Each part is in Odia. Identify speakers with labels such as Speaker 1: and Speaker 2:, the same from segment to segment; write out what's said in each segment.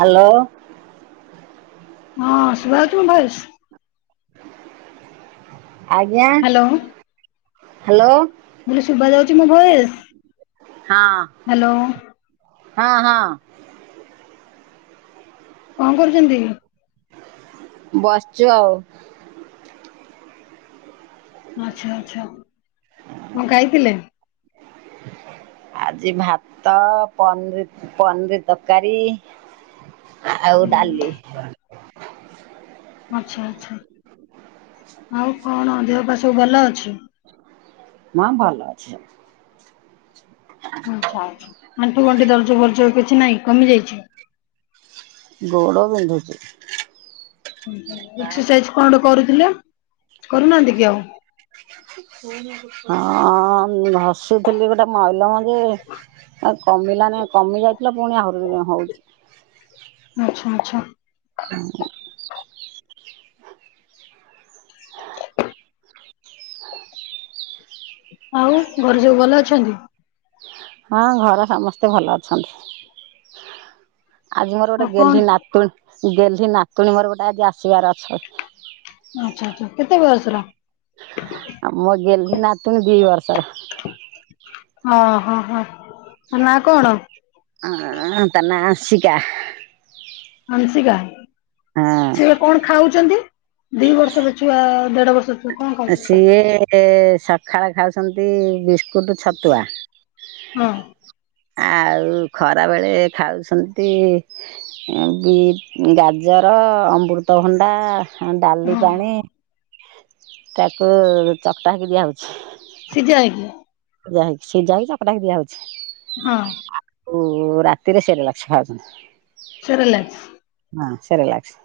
Speaker 1: ହାଲୋ।
Speaker 2: ହଁ ଶୁବାଯାଉଛି ମୋ ଭଏସ୍?
Speaker 1: ଆଜ୍ଞା,
Speaker 2: ହ୍ୟାଲୋ
Speaker 1: ହାଲୋ।
Speaker 2: କହିଲି ଶୁଭା ଯାଉଛି ମଁ ଭଏସ୍?
Speaker 1: ହଁ, ହଁ ହଁ।
Speaker 2: କଣ କରୁଛନ୍ତି?
Speaker 1: ବସଚୁ ଆଉ।
Speaker 2: ଆଚ୍ଛା ଆଚଛା। କଣ ଖାଇଥିଲେ?
Speaker 1: ଆଜି ଭାତ ପନିର ପନିର ତରକାରୀ। ଆଉ ଡାଲି।
Speaker 2: ଆଛା ଆଛା ଆଉ? କଣ ଦେହ ପା ସବୁ ଭଲ ଅଛି?
Speaker 1: ମା ଭଲ ଅଛି ସବୁ।
Speaker 2: ଆଛା ଆଛା ଆଣ୍ଠୁ ଗଣ୍ଠି ଦରଜ ବର୍ଜ କିଛି ନାଇଁ କମି ଯାଇଛି।
Speaker 1: ଗୋଡ଼ ବିନ୍ଧୁଛି।
Speaker 2: ଏକ୍ସରସାଇଜ କଣ ଟେ କରୁଥିଲେ କରୁନାହାନ୍ତି କି ଆଉ?
Speaker 1: ହଁ ଘସୁଥିଲି ଗୋଟେ ମଇଲ ଯେ ଆ କମିଲାନି କମି ଯାଇଥିଲା ପୁଣି ଆହୁରି ହଉଛି।
Speaker 2: ଆଚ୍ଛା ଆଚ୍ଛା। ଆଉ, ଘରେ ସବୁ ଭଲ ଅଛନ୍ତି?
Speaker 1: ହଁ ଘରେ ସମସ୍ତେ ଭଲ ଅଛନ୍ତି। ଆଜି ମୋର ଗୋଟେ
Speaker 2: ଆଉ କଣ
Speaker 1: ଗେହ୍ଲି ନାତୁଣ ଗେହ୍ଲି ନାତୁଣୀ ମୋର ଗୋଟେ ଆଜି ଆସିବାର ଅଛି।
Speaker 2: ଆଚ୍ଛା ଆଚ୍ଛା କେତେ ବୟସର?
Speaker 1: ଆଉ ମୋ ଗେହ୍ଲି ନାତୁଣୀ ଦି ବରସ ର।
Speaker 2: ଓଁ ହୋ ହୋ ନା କଣ?
Speaker 1: ହ ତା ନା ଅଂଶିକା।
Speaker 2: ହଂଶିକା ସେ
Speaker 1: ହଁ
Speaker 2: କଣ ଖାଉଛନ୍ତି, ଦି ବର୍ଷର ଛୁଆ ଦେଢ ବର୍ସ
Speaker 1: ସିଏ ସକାଳ ଖାଉଛନ୍ତି ବି କୁଟୁ ଛାତୁଆ।
Speaker 2: ହଁ
Speaker 1: ଆଉ ଖରା ବେଳେ ଖାଉଛନ୍ତି ବି ଗାଜର ଅମୃତଭଣ୍ଡା ଡାଲି
Speaker 2: ହଁ
Speaker 1: ପାଣି ତାକୁ ଚକଟାକି ଦିଆ ହଉଛି।
Speaker 2: ସିଜା ହେଉକି
Speaker 1: ଯା ହେଇ ସିଯାଇକି ଚକଟା ହେକି ଦିଆ ହଉଛି।
Speaker 2: ହଁ।
Speaker 1: ଆଉ ରାତିରେ ସରେଲକସ୍ ଖାଉଛନ୍ତି।
Speaker 2: ସେରିଲାକ୍ସ
Speaker 1: ହଁ ସେରିଲକ୍ସ।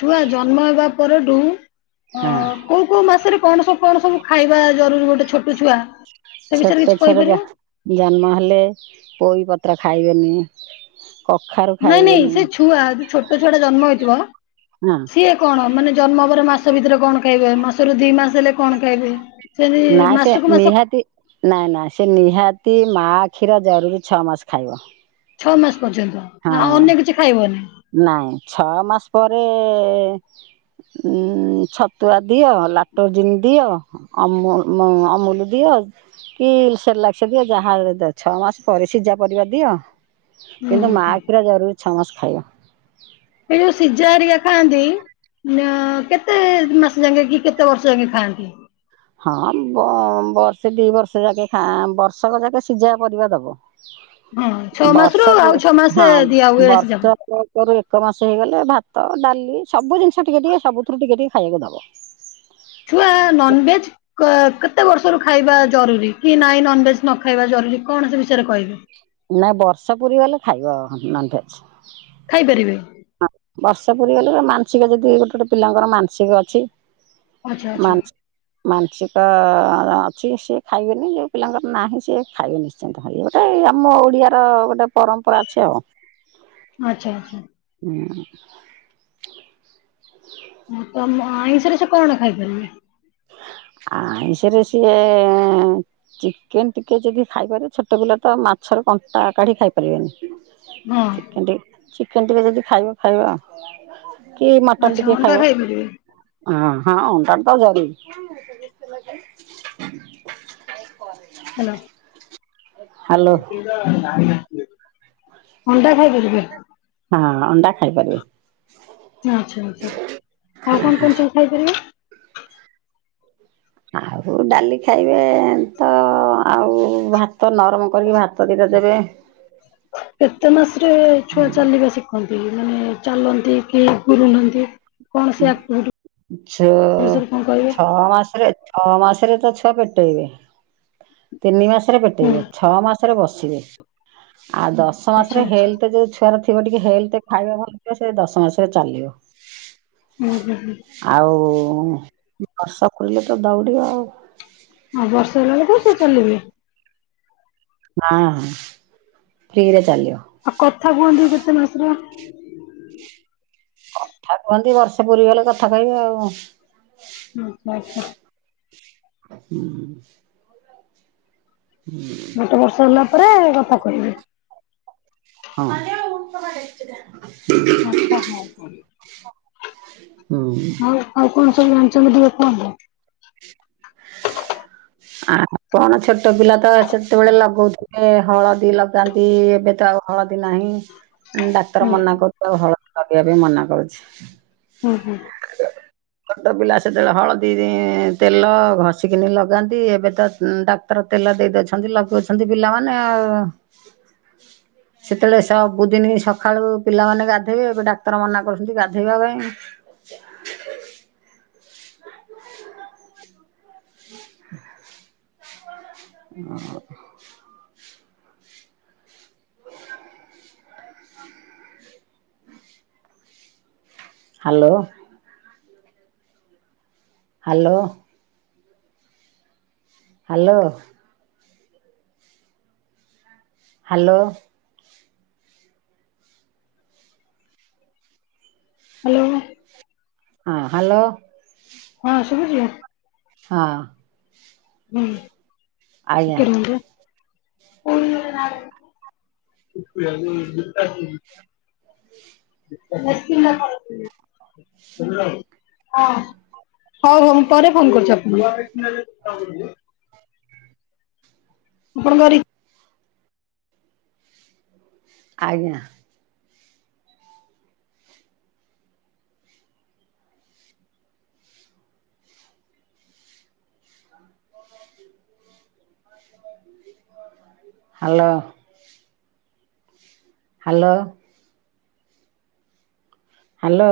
Speaker 2: ଛୁଆ ଜନ୍ମ ହେବା ପରଠୁ ଅ
Speaker 1: ହଁ
Speaker 2: କୋଉ କୋଉ ମାସରେ କଣ ସବୁ କଣ ସବୁ ଖାଇବା ଜରୁରୀ ଗୋଟେ ଛୋଟ ଛୁଆ ସେ ବିଷୟରେ
Speaker 1: ଛୋଟ
Speaker 2: କିଛି
Speaker 1: ଛୁଆର
Speaker 2: କହିପାରିବ?
Speaker 1: ଜନ୍ମ ହେଲେ ପୋଇ ପତ୍ର ଖାଇବେନି। କଖାରୁ
Speaker 2: ନାଇଁ ନାଇଁ
Speaker 1: ଖାଇବେନି
Speaker 2: ସେ ଛୁଆ ଯୋଉ ଛୋଟ ଛୁଆଟା ଜନ୍ମ ହେଇଥିବ
Speaker 1: ହଁ
Speaker 2: ସିଏ କଣ ମାନେ ଜନ୍ମ ପରେ ମାସ ଭିତରେ କଣ ଖାଇବେ ମାସରୁ ଦି ମାସ ହେଲେ କଣ ଖାଇବେ ସେମିତି
Speaker 1: ନା ସେ
Speaker 2: ମାସକୁ ମାସ
Speaker 1: ନିହାତି ନାଇଁ ନାଇଁ ସେ ନିହାତି ମା କ୍ଷୀର ଜରୁରୀ ଛଅ ମାସ ଖାଇବ।
Speaker 2: ଛଅ ମାସ ପର୍ଯ୍ୟନ୍ତ
Speaker 1: ହଁ
Speaker 2: ଆଉ ଅନ୍ୟ କିଛି ଖାଇବନି।
Speaker 1: ନାଇଁ ଛଅ ମାସ ପରେ ଉ ଛତୁଆ ଦିଅ ଲାକ୍ଟଜିନ ଦିଅ। ଆମ ଅମୁଲ ଦିଅ କି ସେରଲାକ୍ସ ଦିଅ ଯାହା ଦିଅ। ଛଅ ମାସ ପରେ ସିଝା ପରିବା ଦିଅ।
Speaker 2: ହୁଁ
Speaker 1: କିନ୍ତୁ
Speaker 2: ହୁଁ
Speaker 1: ମାଆ କ୍ଷୀର ଜରୁରୀଛଅ ମାସ ଖାଇବା।
Speaker 2: ଏଇ ଯୋଉ ସିଝା ହେରିକା ଖାଆନ୍ତି ନା କେତେ ମାସେ ଯାଙ୍କେ କି କେତେ ବର୍ଷ ଯାକେ ଖାଆନ୍ତି।
Speaker 1: ହଁ ବର୍ଷେ ଦି ବର୍ଷ ଯାକେ ଖା ବର୍ଷକ ଯାକେ ସିଝା ପରିବା ଦବ।
Speaker 2: ହଁ ଛଅ ମାସରୁ ଆଉ
Speaker 1: ବର୍ଷକୁ
Speaker 2: ଛଅ ମାସ
Speaker 1: ହଁ
Speaker 2: ଦିଆ ହୁଏ ସିଝାକୁ।
Speaker 1: ବର୍ଷ ବର୍ଷରୁ ଏକ ମାସ ହେଇଗଲେ ଭାତ ଡାଲି ସବୁ ଜିନିଷ ଟିକେ ଟିକେ ସବୁଥିରୁ ଟିକେ ଟିକେ ଖାଇବାକୁ ଦବ।
Speaker 2: ଛୁଆ ନନଭେଜ୍‌ କେତେ ବର୍ଷରୁ ଖାଇବା ଜରୁରୀ କି ନାଇଁ ନନ୍‌ଭେଜ ନ ଖାଇବା ଜରୁରୀ କଣ ସେ ବିଷୟରେ କହିବେ
Speaker 1: ନାଇ ବର୍ଷ ପୁରୀ ଗଲେ ଖାଇବ ନନ୍‌ଭେଜ।
Speaker 2: ଖାଇପାରିବେ।
Speaker 1: ହଁ ବର୍ଷ ପୁରୀ ଗଲେ ମାନସିକ ଯଦି ଗୋଟେ ଗୋଟେ ପିଲାଙ୍କର ମାନସିକ ଅଛି।
Speaker 2: ଆଚ୍ଛା ଆଚ୍ଛା
Speaker 1: ମାନସି ମାନସିକ ଅଛି ସିଏ ଖାଇବେନି ଯେଉଁ ପିଲାଙ୍କର ନାହିଁ ସିଏ ଖାଇବେନି ସେମ୍ ତେ ଖାଇବେ ଗୋଟେ ଆମ ଓଡିଆର ଗୋଟେ ପରମ୍ପରା ଅଛି ଆଉ।
Speaker 2: ଆଚ୍ଛା ଆଚ୍ଛା।
Speaker 1: ହୁଁ।
Speaker 2: ହୁଁ ତମ ଆଇଁଷରେ ସେ କଣ ଖାଇପାରିବେ।
Speaker 1: ଆଇଁଷରେ ସିଏ ଚିକେନ ଟିକେ ଯଦି ଖାଇପାରିବେ ଛୋଟ ପିଲା ତ ମାଛର କଣ୍ଟା କାଢି ଖାଇ ପାରିବେନି।
Speaker 2: ହଁ
Speaker 1: ଚିକେନ ଟିକେ ଚିକେନ ଟିକେ ଯଦି ଖାଇବ ଖାଇବ। କି ମଟନ୍
Speaker 2: ଆଚ୍ଛା
Speaker 1: ଟିକେ
Speaker 2: ଅଣ୍ଡା
Speaker 1: ଖାଇବ
Speaker 2: ଖାଇପାରିବେ
Speaker 1: ଆଁ ହଁ ଅଣ୍ଡା ତ ଜରୁରି।
Speaker 2: ହାଲୋ।
Speaker 1: ହାଲୋ
Speaker 2: ଅଣ୍ଡା ଖାଇପାରିବ।
Speaker 1: ହଁ ଅଣ୍ଡା ଖାଇପାରିବେ।
Speaker 2: ଆଚ୍ଛା ଆଛା ଆଉ କଣ କଣ ସବୁ ଖାଇପାରିବେ।
Speaker 1: ଆଉ ଡାଲି ଖାଇବେ ତ ଆଉ ଭାତ ନରମ କରିକି ଭାତ ଦିଟା ଦେବେ।
Speaker 2: କେତେ ମାସରେ ଛୁଆ ଚାଲିବ ସିଖ୍ [unintelligible] ମାନେ ଚାଲନ୍ତି କି ଗୁରୁଣ୍ଡନ୍ତି।
Speaker 1: ଛ
Speaker 2: ବିଷୟରେ କଣ କହିବେ?
Speaker 1: ଛଅ ମାସରେ ଛଅ ମାସରେ ତ ଛୁଆ ପେଟେଇବେ ତିନି ମାସରେ
Speaker 2: ହୁଁ
Speaker 1: ପେଟେଇବେ ଛଅ ମାସରେ ବସ ସିବେ ଆଉ ଦଶ
Speaker 2: ଆଚ୍ଛା
Speaker 1: ମାସରେ
Speaker 2: ଆଚ୍ଛା
Speaker 1: ହେଲ୍‌ତେ ଯୋଉ ଛୁ ତର ଥିବ ଟିକେ ହେଲ୍‌ତେ ଖାଇବା ଭଲ ଥିବ ସେ ଦଶ ମାସରେ ଚାଲିବ।
Speaker 2: ହୁଁ ହୁଁ ହୁଁ।
Speaker 1: ଆଉ ବର୍ଷ ପୁରିଲେ ତ ଦଉଡିବ।
Speaker 2: ହଁ ବର୍ଷ ହେଲା ବେଳେକୁ ଚାଲିବେ।
Speaker 1: ହଁ ଫ୍ରିରେ ଚାଲିବ।
Speaker 2: ଆଉ କଥା କୁହନ୍ତି କେତେ ମାସର
Speaker 1: କଥା କୁହନ୍ତି ବର୍ଷେ ପୁରୀ ଗଲେ କଥା କହିବେ ଆଉ।
Speaker 2: ହୁଁ ଆଚ୍ଛା।
Speaker 1: ହୁଁ। ହୁଁ।
Speaker 2: ଗୋଟେ ବର୍ଷ ହେଲା ପରେ କଥା କହିବେ।
Speaker 1: ହଁ।
Speaker 2: ଆଚ୍ଛା ହଁ ହଁ।
Speaker 1: ହୁଁ।
Speaker 2: ଆଉ ଆଉ କଣ ସବୁ ହାଲଚାଲ ସବୁ କୁହନ୍ତୁ।
Speaker 1: ଆ କଣ ଛୋଟ ପିଲା ତ ସେତେବେଳେ ଲଗଉଥିଲେ ହଳଦୀ ଲଗାନ୍ତି ଏବେ ତ ଆଉ ହଳଦୀ ନାହିଁ ଡାକ୍ତର
Speaker 2: ହୁଁ
Speaker 1: ମନା କରୁଛି ଆଉ ହଳଦୀ ଲଗେଇବା ପାଇଁ ମନା କରୁଛି।
Speaker 2: ହୁଁ ହୁଁ।
Speaker 1: ଛୋଟ ପିଲା ସେତେ ବେଳେ ହଳଦୀ ତେଲ ଘଷିକିନି ଲଗ ଲଗାନ୍ତି ଏବେ ତ ଡାକ୍ତର ତେଲ ଦେଇ ଦଉଛନ୍ତି ଲଗଉଛନ୍ତି ପିଲାମାନେ ଆଉ ସେତେ ବେଳେ ସବୁଦିନି ସକାଳୁ ପିଲାମାନେ ଗାଧେଇବେ ଡାକ୍ତର ମନା କରୁଛନ୍ତି ଗାଧେଇବା ପାଇଁ। ଆ hello. Hello. Hello. Hello.
Speaker 2: Hello.
Speaker 1: ହଁ ହ୍ୟାଲୋ।
Speaker 2: ହଁ ଶୁଭୁଛି?
Speaker 1: ହଁ।
Speaker 2: ହୁଁ
Speaker 1: ଆଜ୍ଞା
Speaker 2: ଟିକେ ରୁହନ୍ତୁ। [inaudible] [inaudible] ହଉ ହଉ ମୁଁ ପରେ ଫୋନ କରୁଚି ଆପଣଙ୍କୁ। [unintelligible] ଆପଣଙ୍କ ବରି।
Speaker 1: ଆଜ୍ଞା hello hello hello.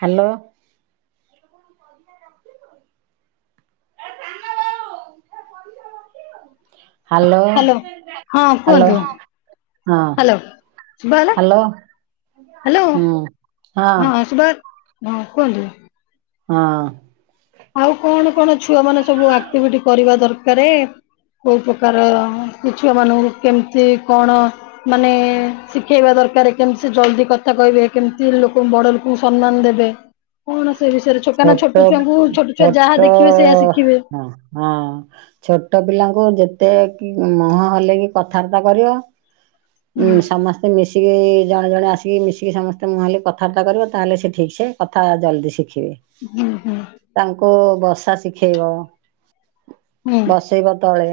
Speaker 1: Hello. Hello
Speaker 2: hello ହଁ
Speaker 1: ହାଲୋ
Speaker 2: କୁହନ୍ତୁ
Speaker 1: ହଁ
Speaker 2: ହ୍ୟାଲୋ। ଶୁଭା ହେଲା
Speaker 1: ହାଲୋ।
Speaker 2: ହ୍ୟାଲୋ ହଁ ସୁଭ ହଁ କୁହନ୍ତୁ।
Speaker 1: ହଁ
Speaker 2: ଆଉ କଣ କଣ ଛୁଆ ମାନେ ସବୁ ଆକ୍ଟିଭିଟି କରିବା ଦରକାରେ। କେଉଁ ପ୍ରକାର ଛୁଆମାନଙ୍କୁ କେମିତି କଣ ମାନେ ଶିଖେଇବା ଦରକାର କେମିତି ସେ ଜଲଦି କଥା କହିବେ କେମିତି ଲୋକ ବଡ ଲୋକ ସମ୍ମାନ ଦେବେ କଣ ସେ ବିଷୟରେ ଛୋକ ନା ଛୋଟ ଛୁଆଙ୍କୁ ଛୁଆ ଯାହା
Speaker 1: ଛୋଟ
Speaker 2: ଦେଖିବେ ସେଇଆ ଶିଖିବେ।
Speaker 1: ହଁ ହଁ। ଛୋଟ ପିଲାଙ୍କୁ ଯେତେ ମୁହଁ ହେଲେଇକି କଥାବାର୍ତ୍ତା କରିବ ହୁଁ ସମସ୍ତ ସେ ମିଶିକି ଜଣେ ଜଣେ ଆସିକି ମିଶିକି ସମସ୍ତେ ମୁଁ ହଲେଇକି କଥାବାର୍ତ୍ତା କରିବ ତାହଲେ ସେ ଠିକ୍ସେ କଥା ଜଲ୍ଦି ଶିଖିବେ।
Speaker 2: ହୁଁ ହୁଁ
Speaker 1: ତାଙ୍କୁ ବସା ଶିଖେଇବ
Speaker 2: ହୁଁ
Speaker 1: ବସେଇବ ତଳେ।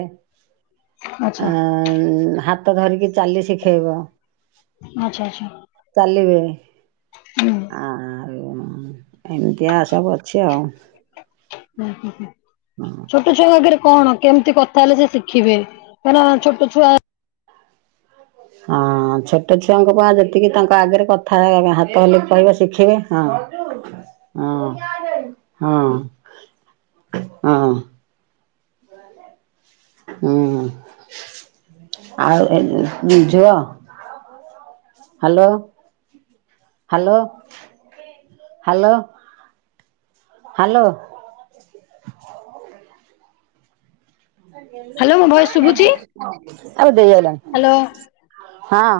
Speaker 2: ଆଚ୍ଛା
Speaker 1: ଆ ହାତ ଧରିକି ଚାଲି ଶିଖେଇବ।
Speaker 2: ଆଚ୍ଛା ଆଚ୍ଛା
Speaker 1: ଚାଲିିବେ
Speaker 2: ହୁଁ ହୁଁ
Speaker 1: ଆଉ ଏମିତି। ଏଇୟା ସବୁ ଅଛି ଆଉ।
Speaker 2: ହୁଁ ହୁଁ ହୁଁ ଛୋଟ ଛୁଆଙ୍କ ଆଗରେ କଣ କେମିତି କଥା ହେଲେ ସେ ଶିଖିବେ ମାନେ ଛୋଟ ଛୁଆ
Speaker 1: ହଁ ଛୋଟ ଛୁଆଙ୍କ ପା ଯେତିକି ତାଙ୍କ ଆଗରେ କଥା ହାତ ହଲେଇଲି କହିବେ ଶିଖିବେ। ହଁ ହଁ ହଁ ହଁ। ହୁଁ, ଆଉ ଏ ଝୁଅ hello hello. Hello hello.
Speaker 2: Hello ମୋ ଭଏସ ଶୁଭୁଛି
Speaker 1: [inaudible]
Speaker 2: ହ୍ୟାଲୋ।
Speaker 1: ହଁ।